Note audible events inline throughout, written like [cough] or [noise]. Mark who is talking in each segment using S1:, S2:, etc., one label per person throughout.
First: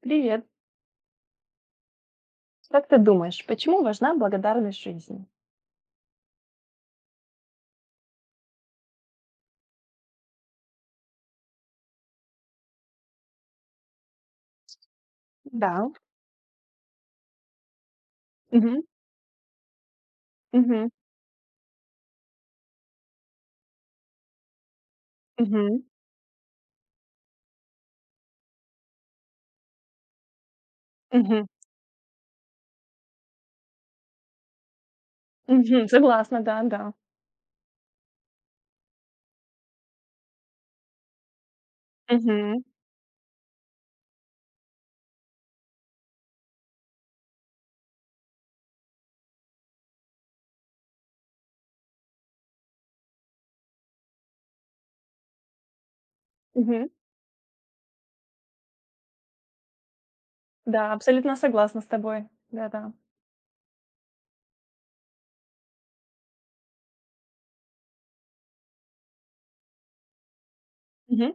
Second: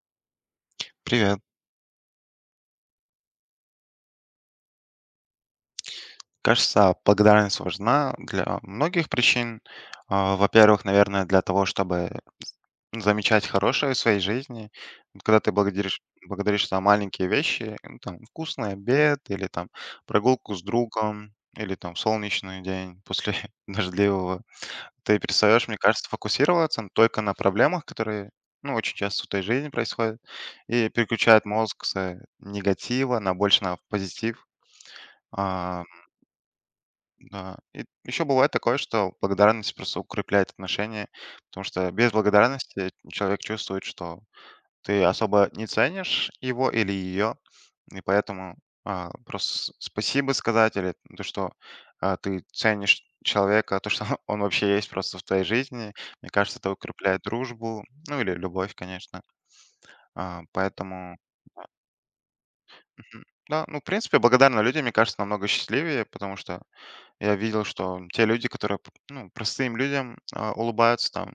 S1: Привет.
S2: Привет.
S1: Как ты думаешь, почему важна благодарность жизни?
S2: Кажется, благодарность важна для многих причин. Во-первых, наверное, для того, чтобы замечать хорошее в своей жизни. Когда ты
S1: Да.
S2: благодаришь, благодаришь за маленькие вещи, ну, там, вкусный
S1: Мгм.
S2: обед, или там прогулку с
S1: Мгм.
S2: другом, или там солнечный день после [laughs] дождливого, ты перестаешь, мне
S1: Мгм.
S2: кажется, фокусироваться только на проблемах, которые, ну, очень часто в твоей жизни происходят, и переключает
S1: Мгм.
S2: мозг с негатива на больше на позитив. А,
S1: Мгм. [laughs] Согласна, да, да.
S2: Да. И еще бывает такое, что благодарность просто укрепляет отношения, потому что без
S1: Мгм.
S2: благодарности человек чувствует, что ты особо не ценишь его или ее, и поэтому просто спасибо сказать или то, что ты ценишь человека, то, что [laughs] он вообще есть просто в твоей жизни, мне кажется, это
S1: Мгм.
S2: укрепляет дружбу, ну или любовь, конечно. А,
S1: Да,
S2: поэтому,
S1: абсолютно согласна с тобой. Да-да.
S2: мгм. Да, ну, в принципе, благодарные люди, мне кажется, намного счастливее, потому что я видел, что те люди, которые, ну, простым людям, улыбаются там,
S1: Мгм.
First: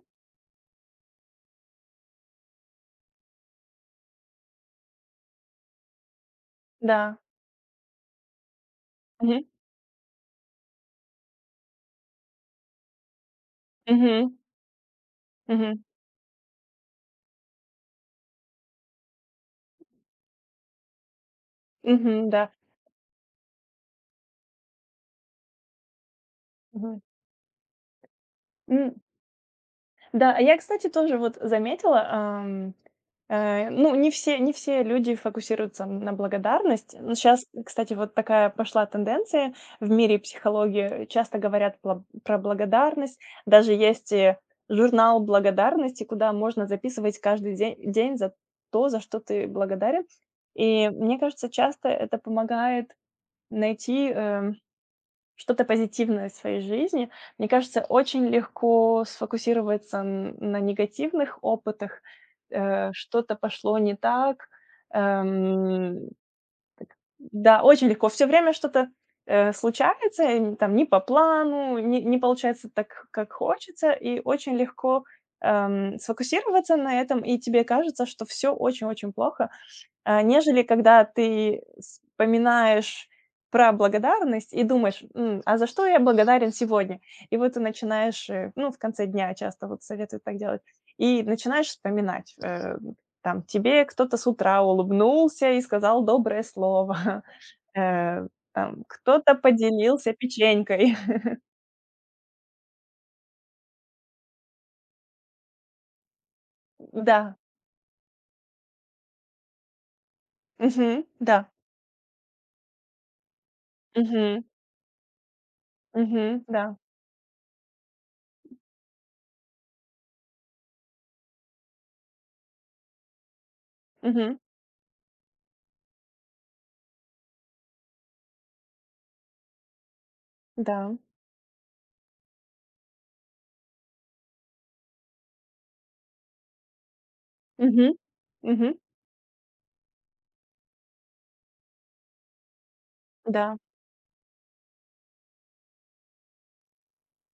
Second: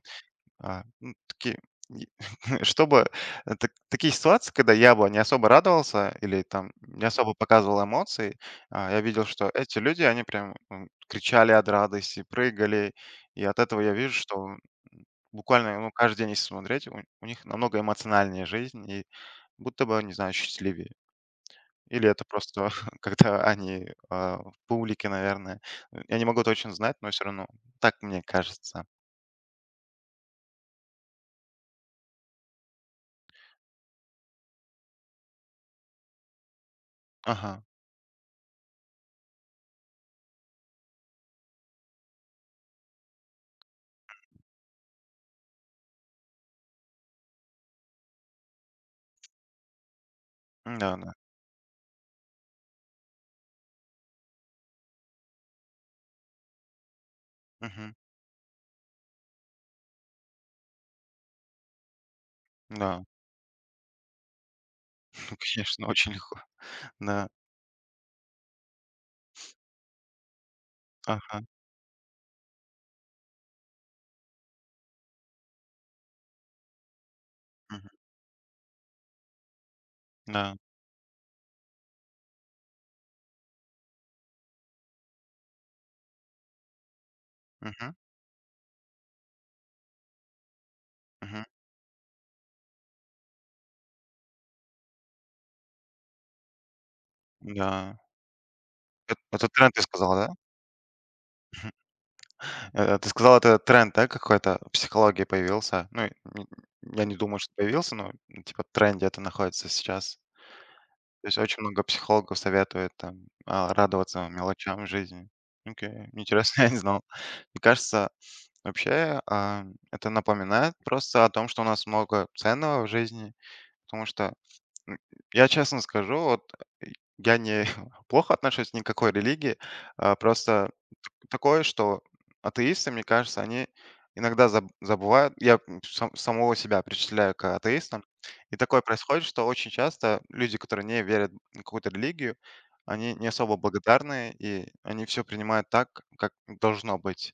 S2: а, ну, такие, и [laughs] чтобы такие ситуации, когда я бы не особо радовался или там не
S1: Да.
S2: особо показывал эмоции, я видел,
S1: Мгм.
S2: что эти люди, они прям кричали от радости, прыгали, и от этого я вижу,
S1: Мгм.
S2: что буквально,
S1: Мгм.
S2: ну, каждый день, если смотреть, у них намного эмоциональнее жизнь, и будто бы, не знаю, счастливее. Или это
S1: Мгм. Да.
S2: просто [laughs] когда они, в публике, наверное. Я не могу точно знать,
S1: Мгм.
S2: но все равно так мне кажется.
S1: М, да, а я, кстати, тоже вот заметила, ну, не все люди фокусируются на благодарность. Ну, сейчас,
S2: Ага.
S1: кстати, вот такая пошла тенденция в мире психологии. Часто говорят про благодарность. Даже есть журнал благодарности, куда можно записывать каждый день за то, за что ты благодарен. И
S2: Да-да.
S1: мне кажется, часто это помогает найти что-то позитивное в своей жизни. Мне кажется,
S2: Мгм.
S1: очень легко сфокусироваться н на негативных опытах. Э,
S2: Да.
S1: что-то пошло не так.
S2: [laughs] конечно,
S1: Эм,
S2: очень легко. Да.
S1: да, очень легко. Все время что-то случается, там не по
S2: Ага.
S1: плану, не получается так, как хочется, и очень легко сфокусироваться на этом, и тебе
S2: Мгм.
S1: кажется, что все очень-очень плохо, а
S2: Да.
S1: нежели когда ты вспоминаешь про благодарность и думаешь: "А за что я благодарен сегодня?" И вот ты
S2: Мгм.
S1: начинаешь, ну, в конце дня часто вот советуют так делать, и
S2: Мгм.
S1: начинаешь вспоминать, там, тебе кто-то с утра улыбнулся и сказал доброе слово, [laughs]
S2: Да.
S1: э, там,
S2: Эт
S1: кто-то
S2: это тренд, ты
S1: поделился
S2: сказал, да?
S1: печенькой. [laughs]
S2: Ты сказал это тренд, да, какой-то в психологии появился? Ну, и н я не
S1: Да.
S2: думаю, что появился, но типа в тренде это находится сейчас.
S1: Мгм.
S2: То есть
S1: Да.
S2: очень много психологов советует там, радоваться
S1: Мгм.
S2: мелочам жизни. Окей,
S1: Мгм.
S2: интересно, [laughs] я
S1: Да.
S2: не знал. Мне кажется, вообще, это напоминает просто о том, что у нас много ценного в жизни, потому что,
S1: Мгм.
S2: м, я честно скажу, вот, э, я не [laughs] плохо отношусь ни к какой религии, просто
S1: Да.
S2: такое, что атеисты, мне кажется, они иногда забывают, я, самого себя причисляю к
S1: Мгм.
S2: атеистам, и
S1: Мгм.
S2: такое происходит, что очень часто люди, которые не верят в какую-то религию, они не особо
S1: Да.
S2: благодарны, и они все принимают так, как должно быть.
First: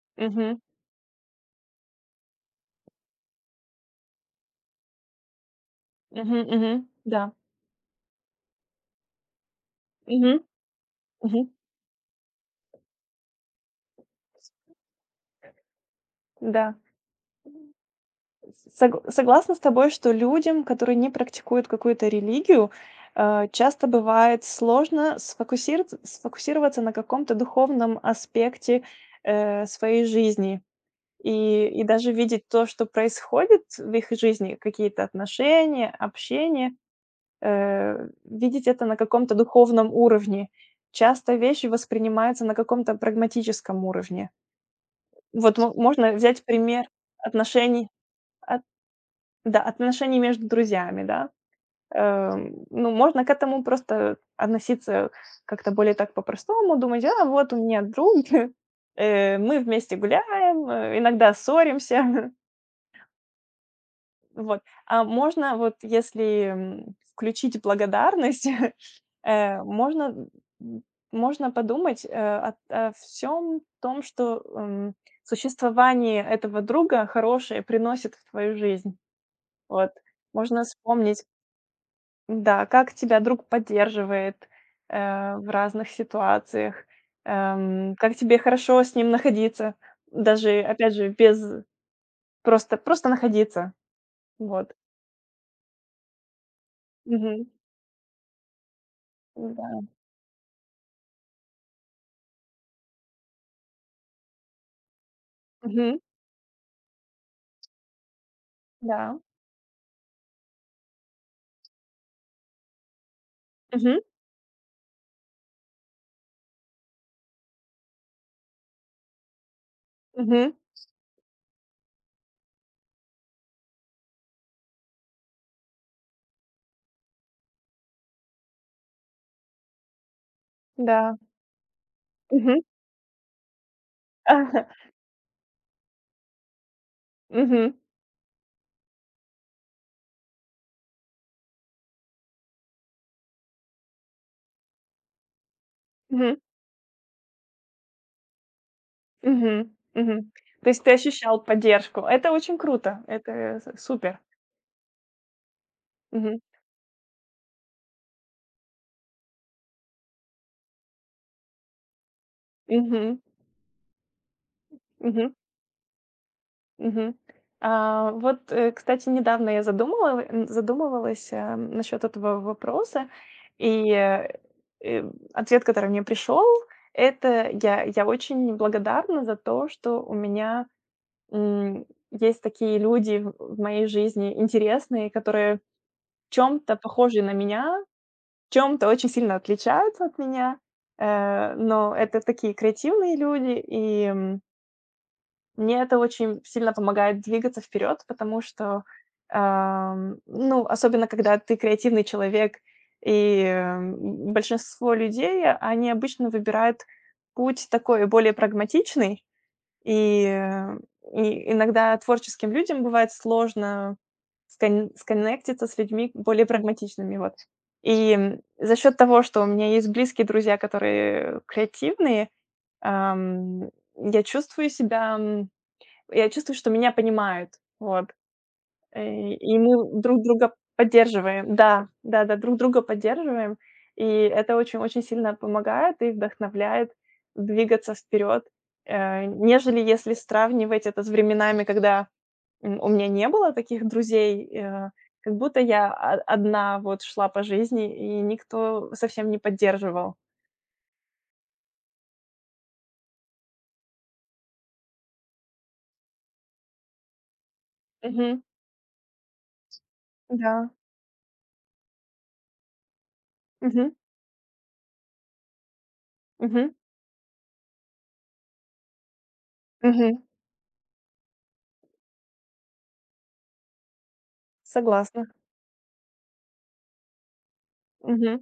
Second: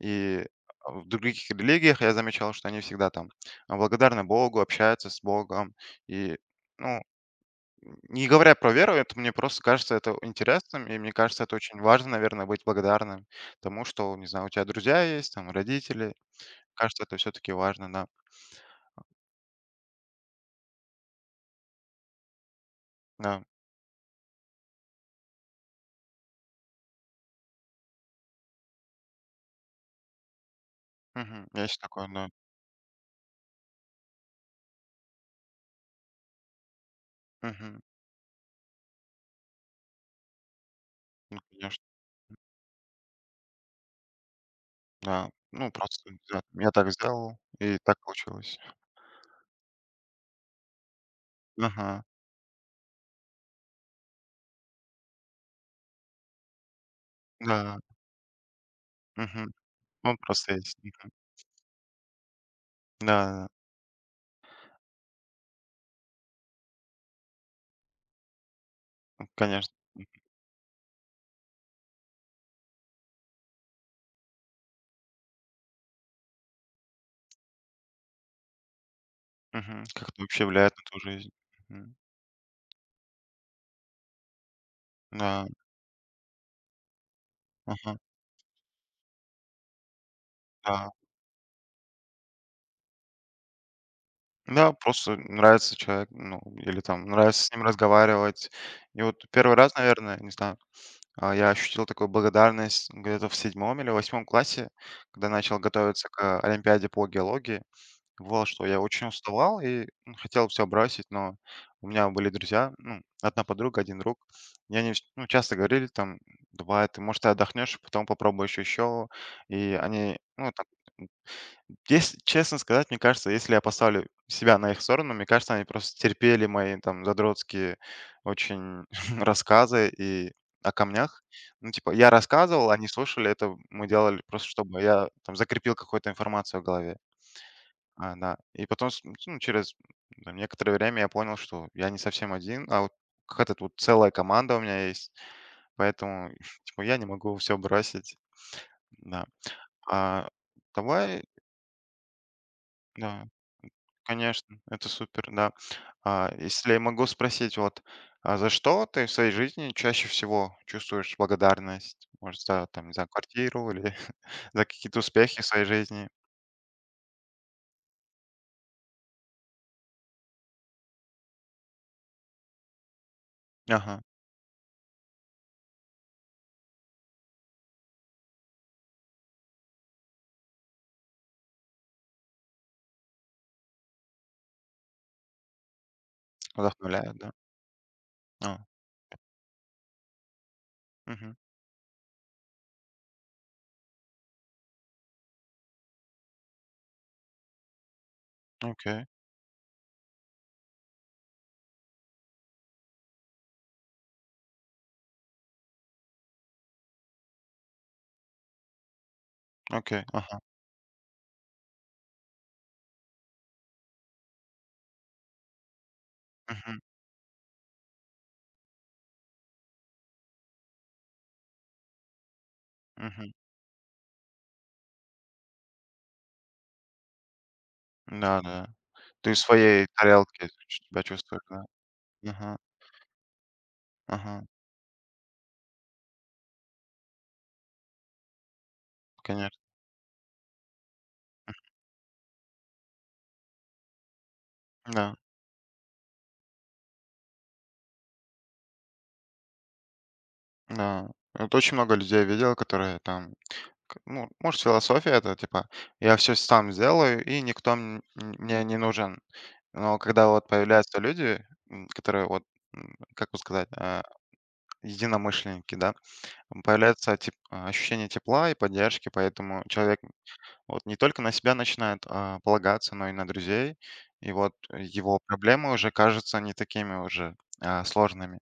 S2: И
S1: Мгм.
S2: в других религиях я замечал, что они всегда там благодарны Богу, общаются с Богом, и,
S1: Мгм. Мгм.
S2: ну,
S1: Да.
S2: не говоря про веру, это мне просто кажется это
S1: Мгм.
S2: интересным, и мне кажется,
S1: Мгм.
S2: это очень важно, наверное, быть благодарным тому, что, не знаю, у тебя друзья есть, там, родители.
S1: Да.
S2: Кажется, это все-таки важно, да.
S1: Согласна с тобой, что людям, которые не практикуют какую-то религию,
S2: Да.
S1: часто бывает сложно сфокусирц сфокусироваться на каком-то духовном аспекте своей жизни.
S2: Мгм.
S1: И
S2: Есть
S1: и
S2: такое,
S1: даже
S2: да.
S1: видеть то, что происходит в их жизни, какие-то отношения, общение,
S2: Мгм.
S1: видеть это на каком-то духовном уровне. Часто
S2: Ну,
S1: вещи
S2: конечно,
S1: воспринимаются на каком-то прагматическом уровне.
S2: да.
S1: Вот
S2: Ну,
S1: мо
S2: просто
S1: можно
S2: да,
S1: взять
S2: я
S1: пример
S2: так сделал, и
S1: отношений.
S2: так получилось.
S1: От Да, отношения между друзьями, да.
S2: Ага,
S1: Ну, можно к этому просто относиться как-то более так по-простому, думать: "А, вот у
S2: да.
S1: меня друг, [laughs]
S2: Мгм.
S1: мы вместе
S2: Он просто
S1: гуляем,
S2: есть.
S1: иногда ссоримся". [laughs]
S2: Да, да,
S1: Вот. А можно вот, если включить благодарность, [laughs]
S2: ну,
S1: э,
S2: конечно.
S1: можно, м, можно подумать о всём том, что существование этого друга хорошее приносит в твою жизнь.
S2: Мгм.
S1: Вот.
S2: Как это вообще
S1: Можно
S2: влияет на твою
S1: вспомнить.
S2: жизнь? Мгм.
S1: Да, как тебя друг поддерживает
S2: Да.
S1: в разных ситуациях,
S2: Ага.
S1: как тебе хорошо с ним находиться, даже,
S2: Да.
S1: опять же, без просто находиться,
S2: Да,
S1: вот.
S2: просто нравится человек, ну, или там
S1: Мгм.
S2: нравится с ним разговаривать. И вот первый раз,
S1: Да.
S2: наверное, не знаю, я ощутил такую благодарность где-то в 7-м или 8-м классе, когда начал
S1: Мгм.
S2: готовиться к, олимпиаде по геологии. Бывало, что я очень
S1: Да.
S2: уставал и, хотел все бросить, но у меня были друзья, ну, одна подруга,
S1: Мгм.
S2: один друг, и они, ч ну, часто говорили там: «Давай, ты, может, ты отдохнешь, потом попробуешь еще». И они, ну,
S1: Мгм.
S2: там, если честно сказать, мне кажется, если я поставлю себя на их сторону, мне кажется, они просто терпели мои там задротские очень [laughs] рассказы и о
S1: Да.
S2: камнях. Ну, типа, я
S1: Мгм.
S2: рассказывал, они слушали, это мы делали просто, чтобы
S1: [laughs]
S2: я там закрепил какую-то информацию в голове.
S1: Мгм.
S2: Да. И потом, ну, через там, некоторое время я понял, что я не совсем один, а вот какая-то тут целая команда у меня есть. Поэтому,
S1: Мгм.
S2: [laughs] типа, я не могу все бросить. Да.
S1: Мгм.
S2: А,
S1: Мгм. То есть ты
S2: Давай,
S1: ощущал поддержку. Это очень круто,
S2: да.
S1: это э, с супер.
S2: Конечно, это супер, да. А,
S1: Мгм.
S2: если я могу спросить, вот, за что ты в своей жизни чаще всего чувствуешь благодарность? Может, за, там, за
S1: Мгм.
S2: квартиру или [laughs] за какие-то
S1: Мгм.
S2: успехи в своей жизни?
S1: Мгм. А, вот, кстати, недавно я задумывалась, насчет этого вопроса. И
S2: Ага,
S1: ответ, который мне пришел, это я очень благодарна за то, что у меня м, есть такие люди в моей жизни интересные, которые в чём-то
S2: вдохновляет,
S1: похожи на
S2: да?
S1: меня, в
S2: А,
S1: чём-то очень сильно отличаются от меня,
S2: мгм.
S1: но это такие креативные люди, и мне это очень сильно помогает двигаться вперед, потому что
S2: Окей,
S1: ну, особенно когда ты креативный человек, и большинство людей, они обычно выбирают путь такой более прагматичный,
S2: окей,
S1: и,
S2: ага,
S1: э, и иногда творческим людям бывает сложно сконнектиться с людьми более
S2: мгм,
S1: прагматичными, вот. И за счет того, что у меня есть близкие друзья, которые креативные,
S2: мгм.
S1: ам, я чувствую себя я чувствую, что меня понимают. Вот.
S2: Да-да.
S1: Э,
S2: Ты в
S1: и
S2: своей
S1: мы друг
S2: тарелке
S1: друга
S2: себя чувствуешь,
S1: поддерживаем.
S2: да?
S1: Да, да-да,
S2: Ага,
S1: друг друга поддерживаем. И
S2: ага,
S1: это очень-очень сильно помогает и вдохновляет двигаться вперед,
S2: конечно,
S1: нежели если сравнивать это с временами, когда у меня не было таких друзей,
S2: да,
S1: как будто я о одна вот шла по жизни, и никто совсем не поддерживал.
S2: да. Вот, очень много людей видел, которые там К ну, может, философия это, типа, я все сам сделаю, и никто
S1: Мгм.
S2: мне не нужен. Но когда вот
S1: Да.
S2: появляются люди, м, которые вот, как бы сказать,
S1: Мгм.
S2: единомышленники, да,
S1: Мгм.
S2: появляется ощущение тепла и поддержки, поэтому человек
S1: Мгм.
S2: вот не только на себя начинает, полагаться, но и на друзей. И вот его
S1: Согласна.
S2: проблемы уже кажутся не такими уже,
S1: Мгм.
S2: сложными.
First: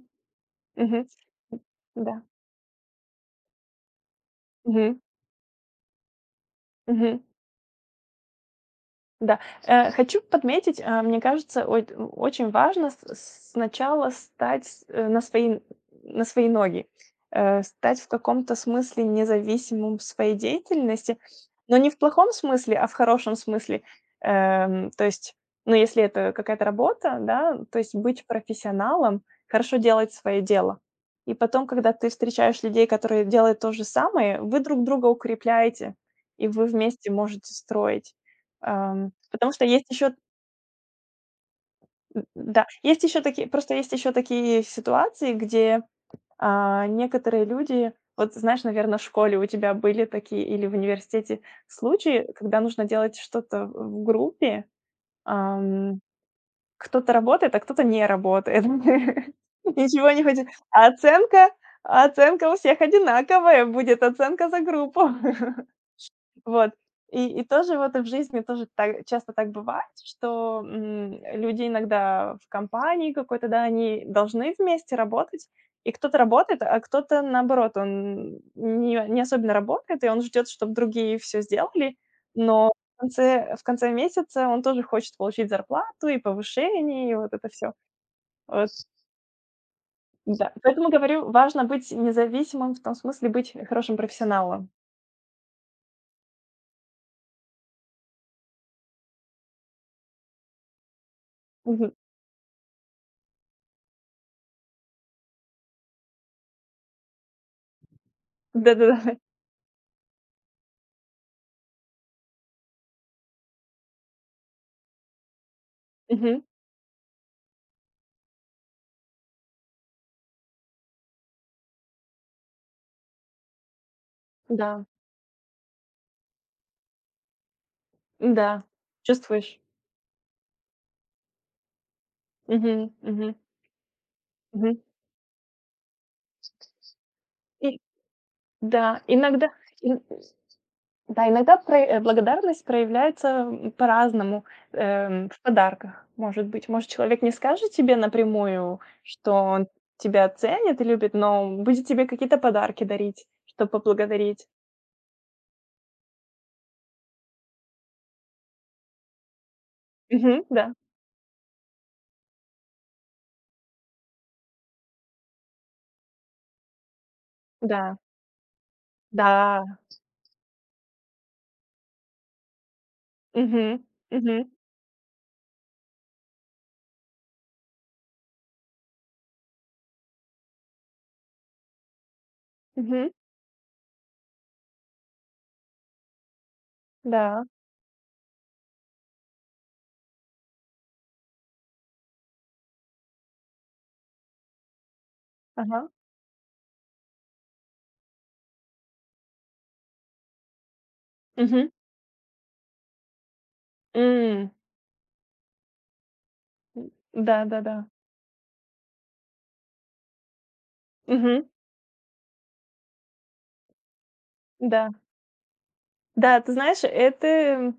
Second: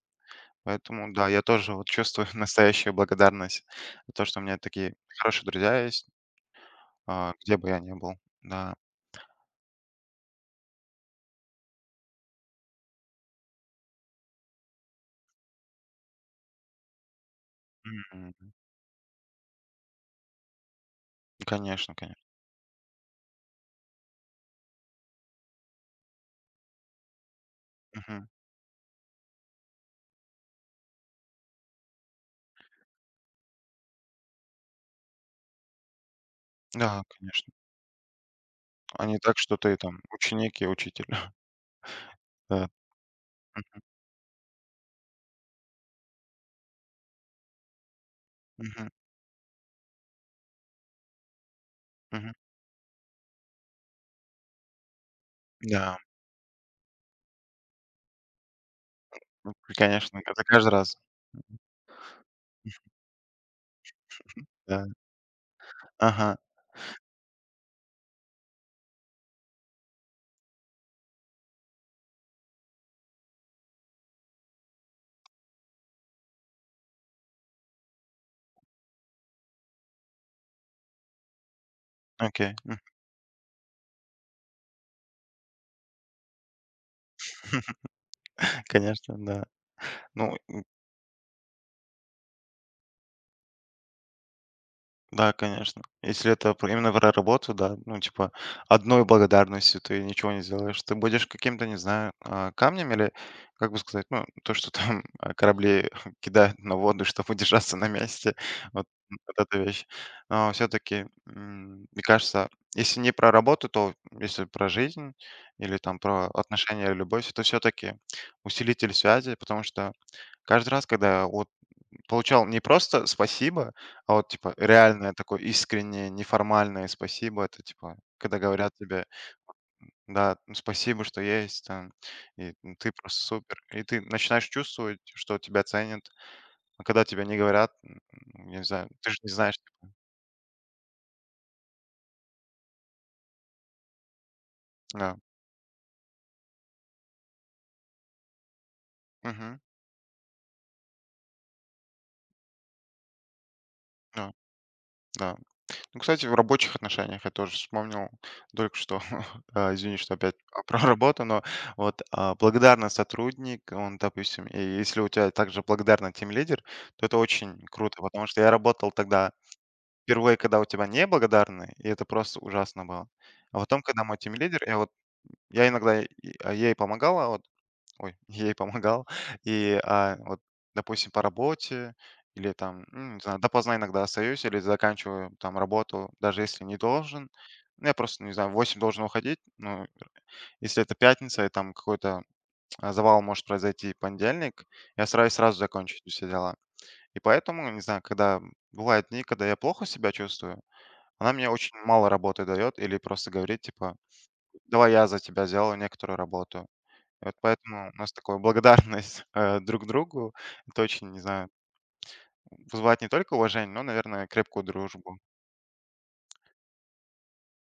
S1: Мгм.
S2: Поэтому да, я тоже вот
S1: Да.
S2: чувствую [laughs] настоящую благодарность за то, что у меня такие
S1: Мгм.
S2: хорошие друзья есть.
S1: Мгм.
S2: Где бы я ни был, да.
S1: Да, хочу подметить, мне кажется, ой очень важно с сначала стать на свои ноги, стать в
S2: Мгм.
S1: каком-то смысле независимым в своей деятельности, но не
S2: Конечно,
S1: в
S2: конечно.
S1: плохом смысле, а в хорошем смысле. То есть, ну, если это какая-то работа, да, то есть быть
S2: Мгм.
S1: профессионалом, хорошо делать свое дело. И потом, когда ты встречаешь людей, которые делают то же самое, вы друг друга укрепляете, и вы
S2: Да,
S1: вместе
S2: конечно.
S1: можете строить.
S2: А
S1: Ам.
S2: не так,
S1: Потому
S2: что
S1: что
S2: ты
S1: есть
S2: там
S1: еще,
S2: ученик и учитель. [laughs]
S1: да,
S2: Да.
S1: есть еще такие, просто есть еще такие ситуации, где некоторые люди, вот знаешь,
S2: Мгм,
S1: наверное, в школе у тебя были такие или в университете случаи,
S2: мгм.
S1: когда нужно делать что-то в группе,
S2: Да,
S1: ам, кто-то работает, а кто-то не работает,
S2: ну,
S1: [laughs] ничего
S2: конечно,
S1: не
S2: это
S1: хочет,
S2: каждый
S1: а
S2: раз.
S1: оценка, а оценка у всех одинаковая будет, оценка за
S2: Да.
S1: группу. [laughs]
S2: Ага,
S1: Вот. И тоже вот в жизни тоже та часто так бывает, что люди иногда в компании какой-то, да, они должны вместе работать, и кто-то работает, а кто-то, наоборот, он не особенно работает, и он ждет, чтобы другие все сделали,
S2: окей.
S1: но
S2: [laughs]
S1: в конце месяца он тоже хочет получить зарплату и повышение, и вот это все. Вот,
S2: Конечно, да. Ну.
S1: да. Поэтому говорю, важно быть независимым, в том смысле быть хорошим профессионалом.
S2: Да, конечно. Если это про именно про работу, да, ну, типа, одной благодарностью ты ничего не сделаешь. Ты будешь каким-то, не
S1: Мгм.
S2: знаю, камнем или, как бы сказать, ну, то, что там корабли [laughs] кидают на воду, чтобы удержаться на месте. Вот,
S1: Да-да-да.
S2: вот эта вещь. Но все-таки, мне кажется, если не про работу, то если про жизнь или там про
S1: Мгм.
S2: отношения или любовь, это все-таки усилитель связи, потому что каждый раз, когда вот получал не просто «спасибо», а вот типа
S1: Да.
S2: реальное такое искреннее, неформальное спасибо. Это типа, когда
S1: Да,
S2: говорят тебе:
S1: чувствуешь.
S2: «Да, ну, спасибо, что есть там, и, ну,
S1: Мгм,
S2: ты просто
S1: мгм,
S2: супер». И ты начинаешь
S1: мгм.
S2: чувствовать, что тебя ценят. А когда тебя не говорят,
S1: И
S2: я не знаю,
S1: да,
S2: ты же не
S1: иногда
S2: знаешь. Типа,
S1: ин да, иногда про благодарность проявляется по-разному,
S2: да.
S1: в подарках, может быть. Может, человек не скажет тебе напрямую, что
S2: Мгм.
S1: он тебя ценит и любит, но будет тебе какие-то подарки дарить, чтобы
S2: Да,
S1: поблагодарить.
S2: да. Ну, кстати, в рабочих отношениях я тоже вспомнил только что, [laughs] извини, что опять
S1: Мгм,
S2: [laughs]
S1: да,
S2: про работу, но вот благодарный сотрудник, он, допустим, и если у тебя также благодарный лидер, то это очень
S1: да,
S2: круто, потому что я работал тогда
S1: да,
S2: впервые, когда у тебя не благодарный, и это просто ужасно было. А
S1: мгм,
S2: потом, когда мой
S1: мгм,
S2: лидер, я вот я иногда ей помогала, вот. Ой, [laughs] ей помогал. Вот, допустим, по работе или там,
S1: мгм,
S2: ну, не знаю, допоздна иногда остаюсь или заканчиваю там работу, даже если не должен.
S1: да,
S2: Ну, я просто, не знаю, в 8 должен уходить, но если это пятница и там какой-то завал может произойти в понедельник, я стараюсь сразу
S1: ага,
S2: закончить все дела. И поэтому, не знаю, когда бывают дни, когда я плохо себя чувствую, она мне
S1: мгм,
S2: очень мало работы дает или просто говорит, типа, давай я за тебя сделаю некоторую работу.
S1: м,
S2: И вот
S1: да-да-да,
S2: поэтому у нас такая благодарность, [laughs] друг другу. Это очень, не
S1: мгм,
S2: знаю, вызывает не только уважение, но, наверное, крепкую
S1: да.
S2: дружбу,
S1: Да, ты знаешь, это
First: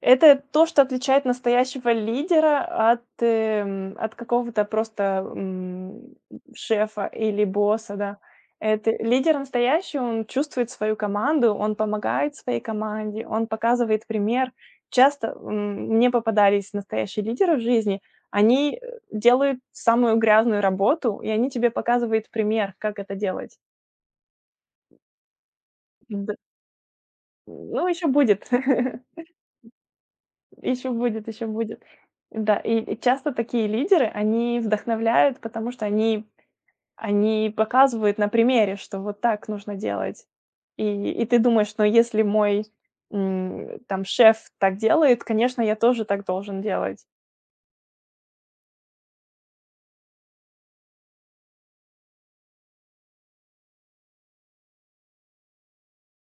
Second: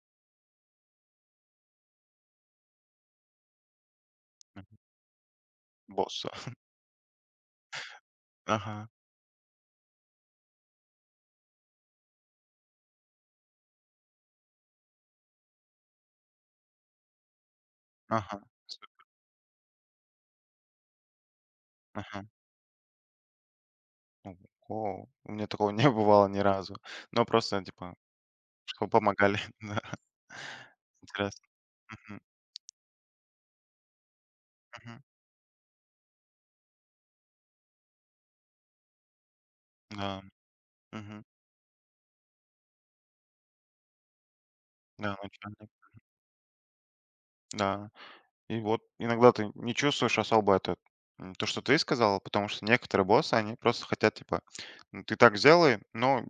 S1: это то, что отличает настоящего лидера от
S2: м,
S1: какого-то просто
S2: босса.
S1: шефа или босса, да.
S2: Ага,
S1: Это лидер настоящий, он чувствует свою команду, он помогает своей команде, он показывает пример. Часто мне попадались настоящие лидеры в жизни,
S2: ага, с
S1: они делают самую грязную работу, и они тебе
S2: ага.
S1: показывают пример, как это делать.
S2: Ну, о, у меня такого [laughs] не бывало
S1: Д
S2: ни разу. Но просто,
S1: ну,
S2: типа,
S1: еще будет.
S2: что
S1: [laughs]
S2: помогали, [laughs] да.
S1: Еще будет, еще
S2: Интересно.
S1: будет.
S2: Мгм,
S1: Да, и часто такие лидеры, они
S2: мгм.
S1: вдохновляют, потому что они показывают на примере, что вот так нужно
S2: Да,
S1: делать. И
S2: мгм.
S1: и ты думаешь: "Ну, если мой там шеф так
S2: Да,
S1: делает, конечно,
S2: начальник.
S1: я тоже так должен делать".
S2: Да. И вот иногда ты не чувствуешь особо это, то, что ты сказала, потому что некоторые боссы, они просто хотят, типа: «Ну, ты так сделай, но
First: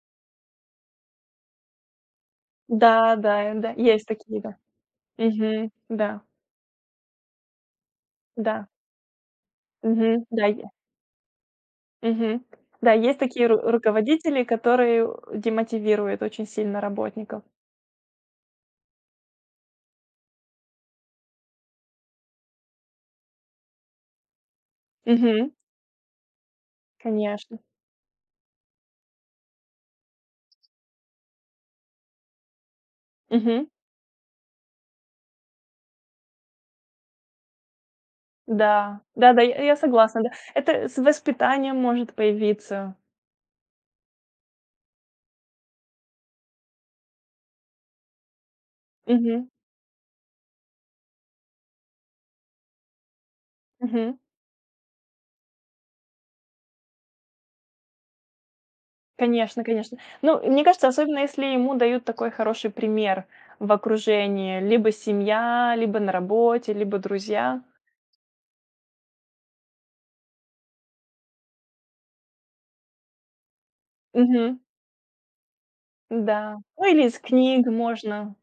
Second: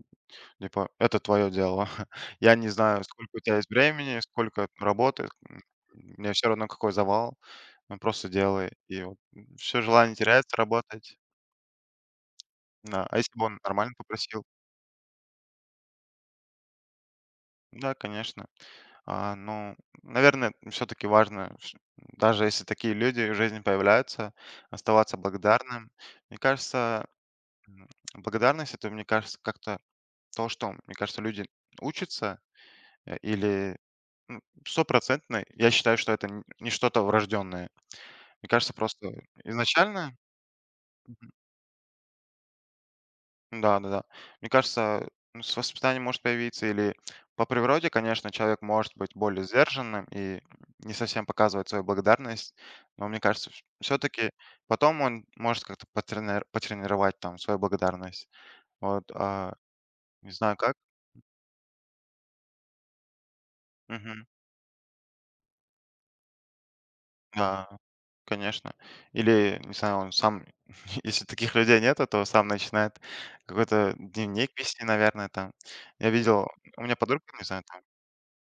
S2: типа, это твое дело. [laughs] Я не знаю,
S1: Да,
S2: сколько у
S1: да,
S2: тебя есть
S1: да, есть
S2: времени,
S1: такие, да.
S2: сколько работы.
S1: Мгм. Да,
S2: Мне всё равно, какой завал. Ну, просто
S1: да.
S2: делай». И вот, всё желание
S1: Мгм. Да, е
S2: теряется работать.
S1: Мгм. Да,
S2: Да, а
S1: есть
S2: если бы
S1: такие ру
S2: он нормально
S1: руководители,
S2: попросил?
S1: которые демотивируют очень сильно работников.
S2: Да, конечно. Ну, наверное, всё-таки важно, ш даже если такие люди в жизни появляются, оставаться
S1: Мгм.
S2: благодарным. Мне кажется,
S1: Конечно.
S2: м, благодарность — это, мне кажется, как-то то, что, мне кажется, люди учатся, э,
S1: Мгм.
S2: или М, стопроцентно. Я считаю, что это н не что-то врожденное. Мне кажется,
S1: Да,
S2: просто
S1: да-да, я
S2: изначально,
S1: согласна, да. Это с воспитанием может появиться.
S2: да-да-да. Мне кажется, ну, с воспитанием может появиться или по природе, конечно, человек может быть более
S1: Мгм,
S2: сдержанным и не совсем показывать свою благодарность. Но мне кажется, все
S1: мгм.
S2: таки потом он может как-то потренировать там свою благодарность. Вот,
S1: Конечно, конечно.
S2: не
S1: Ну,
S2: знаю
S1: мне
S2: как.
S1: кажется, особенно если ему дают такой хороший пример в
S2: Мгм.
S1: окружении: либо семья, либо на работе, либо друзья.
S2: Да. Конечно. Или, не знаю, он сам, [laughs] если таких людей нет, то сам начинает какой-то дневник
S1: Мгм,
S2: вести, наверное, там. Я видел,
S1: да.
S2: у
S1: Ну,
S2: меня
S1: или из
S2: подруга, не знаю,
S1: книг
S2: там,
S1: можно.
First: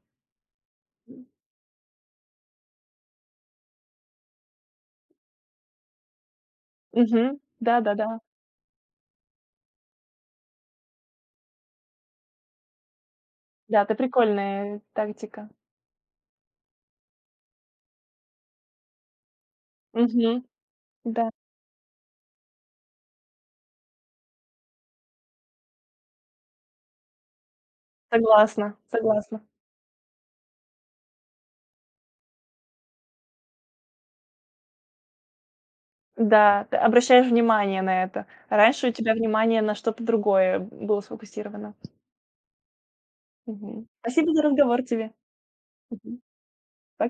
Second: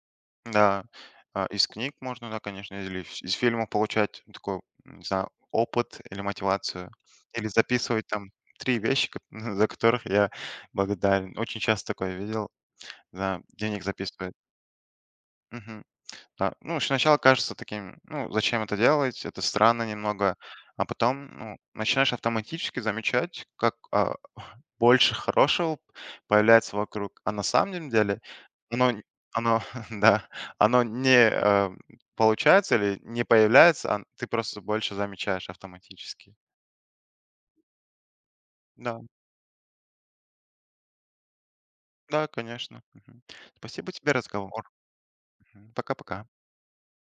S2: да,
S1: М,
S2: из книг можно, да, конечно, или из фильмов получать такой, не знаю, опыт или мотивацию.
S1: мгм.
S2: Или
S1: Да-да-да. Да,
S2: записывать
S1: да.
S2: там 3 вещи, [laughs] за которых я благодарен. Очень часто такое видел, да,
S1: Да,
S2: дневник
S1: это
S2: записывает.
S1: прикольная тактика.
S2: Да. Ну, сначала кажется таким, ну, зачем это делать, это странно немного,
S1: Мгм.
S2: а потом,
S1: Да,
S2: ну, начинаешь автоматически замечать, как больше хорошего появляется вокруг. А на самом деле
S1: согласна,
S2: оно,
S1: согласна.
S2: оно, [laughs] да, оно не получается или не появляется, а ты просто больше замечаешь автоматически.
S1: Да, ты обращаешь внимание на это. Раньше у
S2: Да,
S1: тебя внимание на что-то другое было сфокусировано.
S2: да, конечно. Мгм.
S1: Мгм.
S2: Спасибо тебе
S1: Спасибо за
S2: разговор.
S1: разговор тебе.
S2: Мгм.
S1: Мгм.
S2: Пока-пока.
S1: Пока.